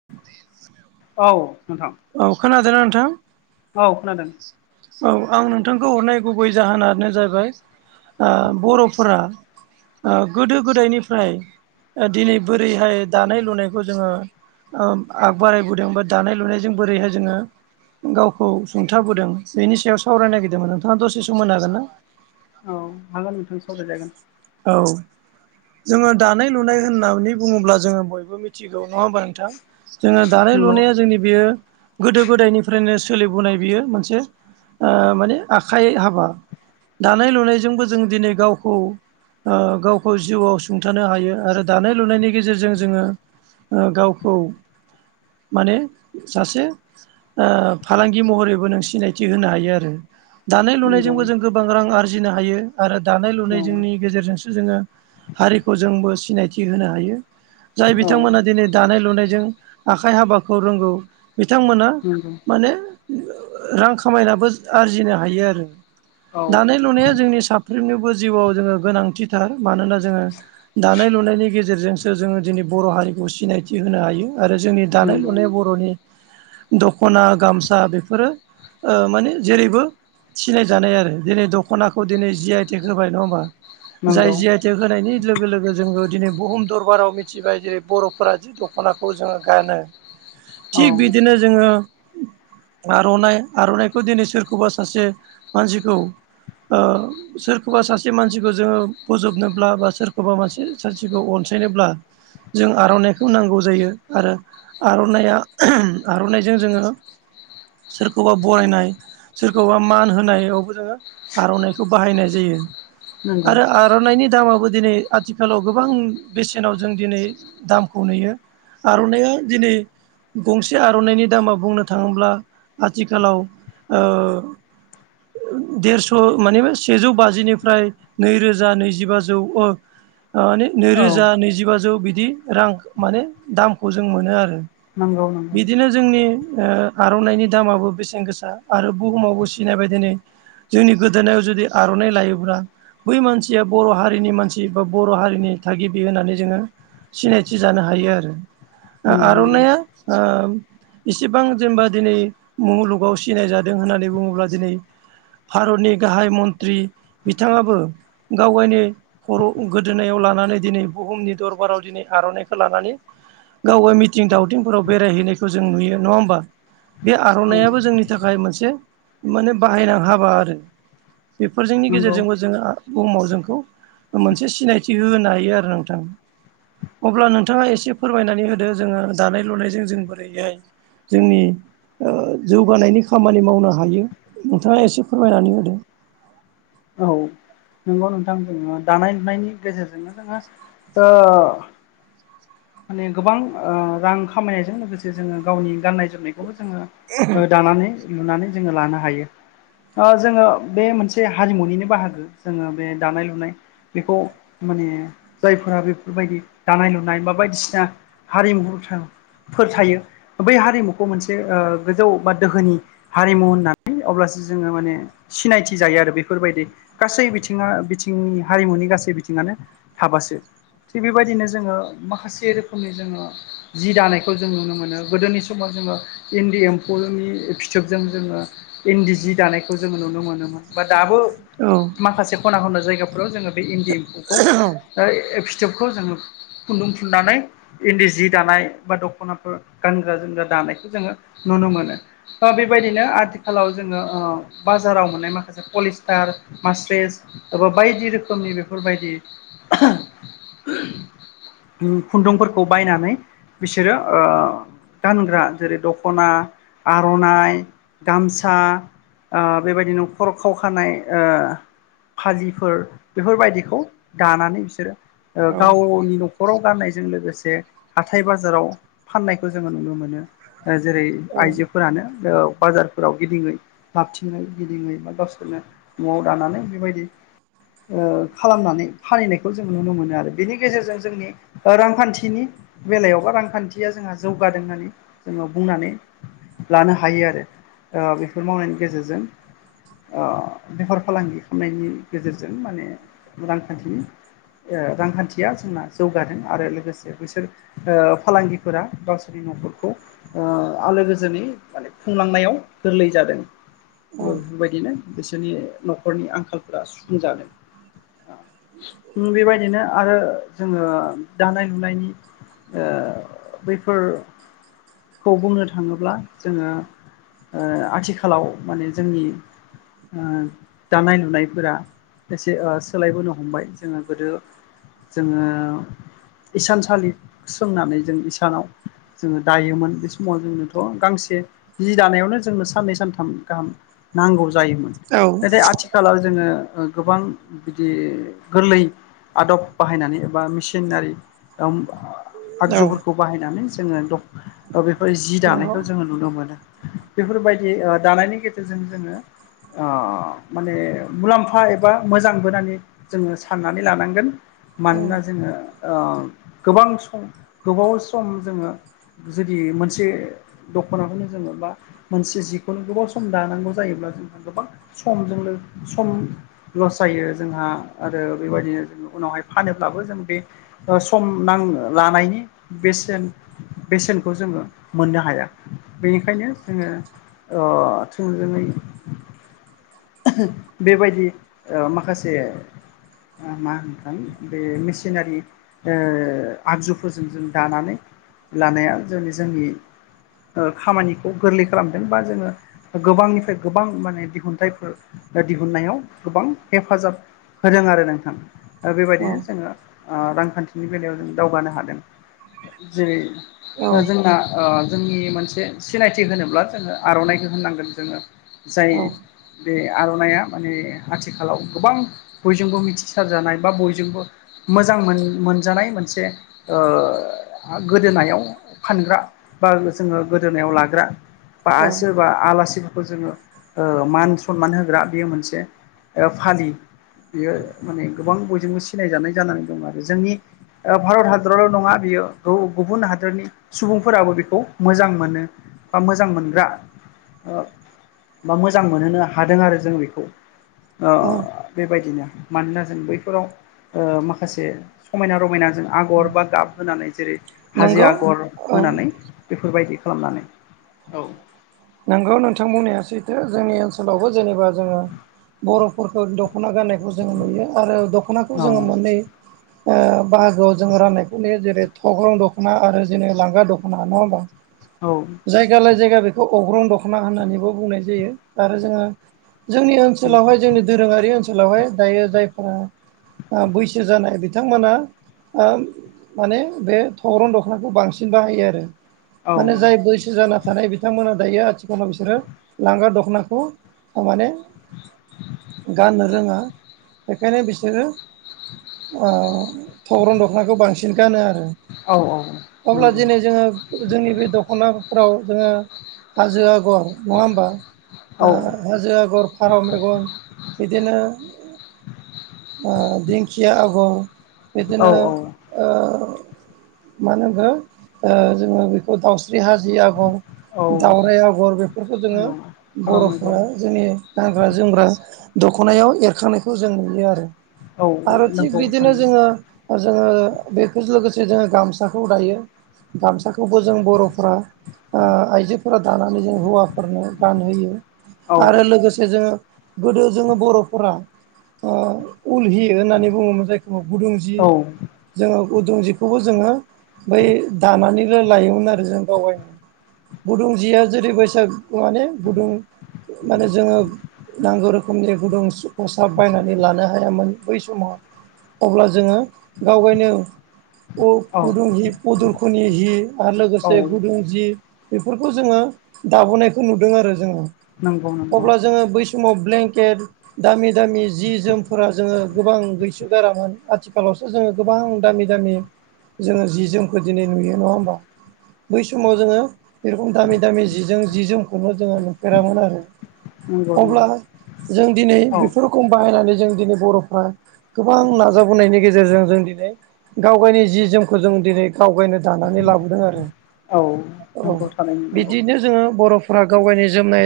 [unintelligible] औ नोंथां। औ खोनादोंना नोंथां। औ खोनादों औ आं नोंथांखौ हरनाय गुबै जाहोनानो जाबाय। बर'फोरा गोदो गोदायनिफ्राय दिनै बोरैहाय दानाय लुनायखौ जोङो। ओ आ बोरायबोदों बा दानाय लुनायजों बोरैहाय जोङो गावखौ सुंथाबोदों बेनि सायाव सावरायनो नागिरदोंमोन नोंथाङा दसे सम मोन हागोन ना? औ हागोन नोंथां सावरायजागोन। औ जोङो दानाय लुनाय होननानै बुङोब्ला जोङो बयबो मिथिगौ नङा होमबा नोंथां? जोङो दानाय नंगौ लुनाया जोंनि बेयो गोदो गोदायनिफ्रायनो सोलिबोनाय बियो मोनसे ओ माने आखाइ हाबा दानाय लुनायजोंबो जों दिनै गावखौ ओ गावखौ जिउआव सुंथानो हायो आरो दानाय लुनायनि गेजेरजों जोङो ओ गावखौ माने सासे ओ फालांगि महरैबो नों सिनायथि होनो हायो आरो दानाय नंगौ लुनायजोंबो जों गोबां गोबां रां आरजिनो हायो आरो दानाय औ लुनाय जोंनि गेजेरजोंसो जोङो हारिखौ जोंबो सिनायथि होनो हायो। जाय औ बिथांमोना दिनै दानाय लुनायजों आखाइ हाबाखौ रोंगौ बिथांमोना नंगौ माने रां खामायनाबो आरजिनो हायो आरो। औ दानाय लुनाया जोंनि साफ्रोमनिबो जिउआव जोङो गोनांथिथार मानोना जोङो दानाय लुनायनि गेजेरजोंसो जोङो दिनै बर' हारिखौ सिनायथि होनो हायो। आरो जोंनि दानाय नंगौ लुनाय बर'नि दख'ना गामसा बेफोरो ओ माने जेरैबो सिनाय जानाय आरो दिनै दख'नाखौ दिनै जि आइ टेक होबाय नङा होमबा जाय नंगौ जि आइ थेग थि होनायनि लोगो लोगो जोङो दिनै बुहुम दरबाराव मिथिबाय जेरै बर'फोरा जि दख'ना खौ जोङो गानो औ थिग बिदिनो जोङो आर'नाइ आर'नाइखौ दिनै सोरखौबा सासे मानसिखौ ओ सोरखौबा सासे मानसिखौ जोङो बोजबनोब्ला बा सोरखौबा मासे सानसेखौ अनसायनोब्ला जों आर'नाइखौ नांगौ जायो। आरो आर'नाइया आर'नाइजों जोङो सोरखौबा बरायनाय सोरखौबा मान होनायावबो जोङो आर'नाइखौ बाहायनाय जायो। नंगौ आरो आर'नाइनि दामाबो दिनै आथिखालाव गोबां बेसेनाव जों दिनै दामखौ नुयो आर'नाइया दिनै गंसे आर'नाइनि दामा बुंनो थाङोब्ला आथिखालाव ओ देरस' मानिबा सेजौ बाजिनिफ्राय नैरोजा नैजिबाजौ ओ माने औ नैरोजा नैजिबाजौ बिदि रां माने दामखौ जों मोनो आरो। नंगौ नंगौ बिदिनो जोंनि ओ आर'नाइनि दामाबो बेसेन गोसा आरो बुहुमावबो सिनायबाय दिनै। जोंनि गोदोनायाव जुदि आर'नाइ लायोब्ला बै मानसिया बर' हारिनि मानसि बा बर' हारिनि थागिबि होननानै जोङो सिनायथि जानो हायो आरो दा नंगौ नंगौ आर'नाइया ओ इसिबां जेनेबा दिनै मुलुगाव सिनाय जादों होननानै बुङोब्ला दिनै भारतनि गाहाय मन्त्रि बिथाङाबो गाव गावनि खर' गोदोनायाव लानानै दिनै बुहुमनि दरबाराव दिनै आर'नाइखौ लानानै गाव मिथिं दावथिंफोराव बेरायहैनायखौ जों नुयो नङा होमबा बे औ आर'नायइाबो जोंनि थाखाय मोनसे माने बाहायनां हाबा आरो बेफोरजोंनि नंगौ गेजेरजोंबो जोङो बुहुमाव जोंखौ मोनसे सिनायथि होनो हायो आरो नोंथां अब्ला नोंथाङा एसे फोरमायनानै होदो जोङो दानाय लुनायजों जों बोरैहाय जोंनि ओ जौगानायनि खामानि मावनो हायो नोंथाङा एसे फोरमायनानै होदों औ नोंगौ नोंथां जोङो दानाय लुनायनि गेजेरजोंनो जोङो ओ माने गोबां ओ रां खामायनायजों लोगोसे जोङो गावनि गाननाय जोमनायखौबो जोङो ओ दानानै लुनानै जोङो लानो हायो ओ जोङो बे मोनसे हारिमुनिनो बाहागो जोङो बे दानाय लुनाय बेखौ माने जायफोरा बेफोरबायदि दानाय लुनाय बा बायदिसिना हारिमु जों फोथायो बै हारिमुखौ मोनसे ओ गोजौ बा दोहोनि हारिमु होननानै अब्लासो जोङो माने सिनायथि जायो आरो बे फोरबायदि गासै बिथिङा बिथिंनि हारिमुनि गासै बिथिङानो थाबासो। थिग बेबायदिनो जोङो माखासे रोखोमनि जोङो जि दानायखौ जों नुनो मोनो गोदोनि समाव जोङो इन्दि एम्फौनि फिथोबजों जोङो इन्दि जि दानायखौ जोङो नुनो मोनोमोन बाट दाबो औ माखासे खना खना जायगाफ्राव जोङो बे इन्दि एम्फौखौ औ ओय ओ फिथोबखौ जोङो खुन्दुं थुननानै इन्दि जि दानाय बा दख'नाफोर गानग्रा जोमग्रा दानायखौ जोङो नुनो मोनो। ओ बेबायदिनो आथिखालाव जोङो ओ बाजाराव मोननाय मा खासे पलिस्टार मास्रेस एबा बायदि रोखोमनि बेफोरबायदि उम खुन्दुंफोरखौ बायनानै बिसोरो ओ गानग्रा जेरै दख'ना आर'नाइ गामसा ओ बेबायदिनो खर' खाव खानाय ओ फालिफोर बेफोरबायदिखौ दानानै बिसोरो ओ गावनि न' खराव गाननायजों लोगोसे हाथाय बाजाराव फाननायखौ जोङो नुनो मोनो। ओ जेरै आइजोफोरानो ओ बाजारफोराव गिदिङै हाबथिङै गिदिङै गावसोरनो न'आव दानानै बेबायदि ओ खालामनानै फालिनायखौ जों नुनो मोनो आरो बेनि गेजेरजों जोंनि ओ रांखान्थिनि बेलायावबा रांखान्थिया जोंहा जौगादों होननानै जोङो बुंनानै लानो हायो आरो बेफोर मावनायनि गेजेरजों। ओ बेफार फालांगि खालामनायनि गेजेरजों माने रांखान्थिनि [unintelligible] रांखान्थिया जोंना जौगादों आरो लोगोसे बिसोर ओ फालांगिफोरा गावसोरनि न'खरखौ ओ आलो गोजोनै माने खुंलांनायाव गोरलै जादों [unintelligible] बिदिनो बिसोरनि न'खरनि आंखालफोरा सुफुंजादों। बेबायदिनो आरो जोंङो दानाय लुनायनि बैफोर खौ बुंनो थांङोब्ला जोंङो आथिखालाव माने जोंनि दानाय लुनायफोरा एसे सोलायबोनो हमबाय जोंङो गोदो जोंङो इंसानसालि सोंनानै जों इंसानाव जोंङो दायोमोन बे समाव जोंनोथ' गांसे जि दानायावनो जोंनो साननै सानथाम गाहाम नांगौ जायोमोन औ औ। नाथाय आथिखाल आथि खालााव जोंङो गोबां बिदि गोरलै आदब बाहायनानै एबा मेसिनारि आगजुफोरखौ बाहायनानै जोङो ओ बेफोर जि दानायखौ जोङो नुनो मोनो बेफोरबायदि ओ दानायनि गेजेरजों जोङो ओ माने मुलाम्फा एबा मोजां [unintelligible] जोङो साननानै लानांगोन मानोना जोङो ओ गोबां सम गोबाव सम जोङो जुदि मोनसे दख'नाखौनो जोङो बा मोनसे जिखौनो गोबाव सम दानांगौ जायोब्ला जों गोबां समजों लोगो सम लस जायो जोंहा आरो बेबायदिनो जों उनावहाय फानोब्लाबो जों बे ओ सम नां लानायनि बेसेन बेसेनखौ जोंङो मोननो हाया बेनिखायनो जोंङो आथिंग जै बेबायदि माखासे मा होनगोन बे मेसिनारि आगजुफोरजों जों दानानै लानाया जोंनि जोंनि खामानिखौ गोरलै खालामदों बा जोंङो गोबांनिफ्राय गोबां माने दिहुनथाइफोर दिहुननायाव गोबां हेफाजाब होदों आरो नोंथां। बेबायदिनो जोंङो रांखान्थिनि बेलायाव जों दावगानो हादों। जेरै जोंना जोंनि मोनसे सिनायथि होनोब्ला जोंङो आर'नाइखौ होननांगोन जोंङो। जायो। बे आर'नाइया माने आथिखालाव गोबां बयजोंबो मिथिसारजानाय बा बयजोंबो मोजां मोन-मोनजानाय मोनसे गोदोनायाव फानग्रा बा जोंङो गोदोनायाव लाग्रा बा सोरबा आलासिफोरखौ जोंङो मान सनमान होग्रा बेयो मोनसे फालि। बियो माने गोबां बयजोंबो सिनायजानाय जानानै दं आरो जोंनि भारत हादरावल' नंङा बियो गुबुन हादरनि सुबुंफोराबो बेखौ मोजां मोनो बा मोजां मोनग्रा बा मोजां मोनहोनो हादों आरो जों बेखौ। बेबायदिनो मानोना जों बैफोराव माखासे समायना रमायनाजों आगर बा गाब होनानै जेरै हाजो नंगौ आगर औ होनानै बेफोरबायदि खालामनानै औ। नोंगौ नोंथां बुंनाया सैथो जोंनि ओनसोलावबो जेनेबा जोंङो बर'फोरखौ दख'ना गाननायखौ जों नुयो आरो दख'नाखौ औ जोंङो मोननै बाहागोआव जोंङो राननायखौ ने जेरै थग्रं दख'ना आरो जेने लांगा दख'ना नंङा होमबा? औ। जायगालाय जायगा बेखौ अग्रं दख'ना होननानैबो बुंनाय जायो आरो जोंङो जोंनि नंगौ ओनसोलावहाय जोंनि दोरोंङारि ओनसोलावहाय दायो जायफोरा बैसो जानाय बिथांमोना माने बे थौरन दख'नाखौ बांसिन बाहायो आरो औ माने जाय बैसो जाना थानाय बिथांमोना दायो आथिखालाव बिसोरो लांगा दख'नाखौ माने गाननो रोंङा बेखायनो बिसोरो थग्रन दखनाखौ बांसिन गानो आरो। औ अब्ला नंगौ दिनै जोंङो जोंनि बे दख'नाफ्राव जोंङो हाजो आगर नङा होमबा? औ हाजो आगर फारौ मेगन बिदिनो दिंखिया आगर औ बिदिनो ओ मानो हो ओ जोङो बेखौ दाउस्रि हाजि आगर औ दावराइ आगर बेफोरखौ जोङो औ फारौ मेगन बर'फोरा जोंनि गानग्रा जोमग्रा दख'नायाव एरखांनायखौ जों नुयो आरो। औ आरो थिग नंगौ बिदिनो जोङो थारैनो ओ जोंङो बेफोरजों लोगोसे जोंङो गामसाखौ दायो गामसाखौबो जों बर'फ्रा आइजोफोरा दानानै जों हौवाफोरनो गानहोयो औ आरो लोगोसे जोंङो गोदो जोंङो बर'फोरा उल हि ी होननानै बुंङोमोन जायखौ गुदुं जि औ जोंङो गुदुं जिखौबो जोंङो बै दानानैल लायोमोन आरो। जों गावगायनो। गुदुं जिया जेरै बैसागु माने गुदुं माने जोंङो। नांगौ रोखोमनि गुदुं खसाब बायनानै लानो हायामोन बै समाव। अब्ला जोङो गावगायनो उ औ गुदुं हि पुदुखुनि हि आरो औ लोगोसे गुदुं जि बेफोरखौ जोङो दाबोनायखौ नुदों आरो जोङो नंगौ नंगौ अब्ला जोङो बै समाव ब्लेंकेट दामि दामि जि जोमफोरा जोङो गोबां गैसो गारामोन। आथिखालावसो जोङो गोबां दामि दामि जोङो जि जोमखौ दिनै नुयो। नङा होमबा? बै समाव जोङो बे रखम दामि दामि जि जोम जि जोमखौनो जोङो नुफेरामोन आरो। नंगौ अब्ला नंगौ जों दिनै औ बेफोर खौ बाहायनानै जों दिनै बर'फ्रा गोबां नाजाबोनायनि गेजेरजों जों दिनै गाव गायनि जि जोमखौ जों दिनै गाव गायनो दानानै लाबोदों आरो। औ। औ नंगौ थारैनो नंगौ बिदिनो जोङो बर'फ्रा गाव गायनि जोमनाय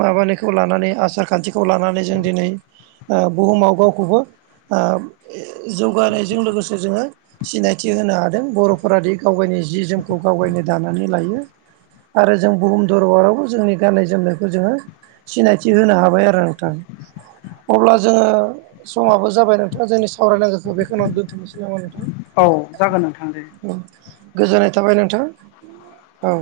माबानायखौ लानानै आसार खान्थिखौ लानानै जों दिनै ओ बुहुमाव गावखौबो ओ जौगानायजों लोगोसे जोङो सिनायथि होनो हादों बर'फोरा दि गाव गायनि जि जोमखौ गाव गायनो दानानै लायो। आरो जों बुहुम दरबारावबो जोंनि गाननाय जोमनायखौ जोङो सिनायथि होनो हाबाय आरो नोंथां। अब्ला जोङो समाबो जाबाय नोंथाङा जोंनि सावरायनांगौखौ बेखौनो आं दोन्थ'नोसै नामा नोंथां? औ जागोन नोंथां दे। ओं गोजोननाय थाबाय नोंथां। औ।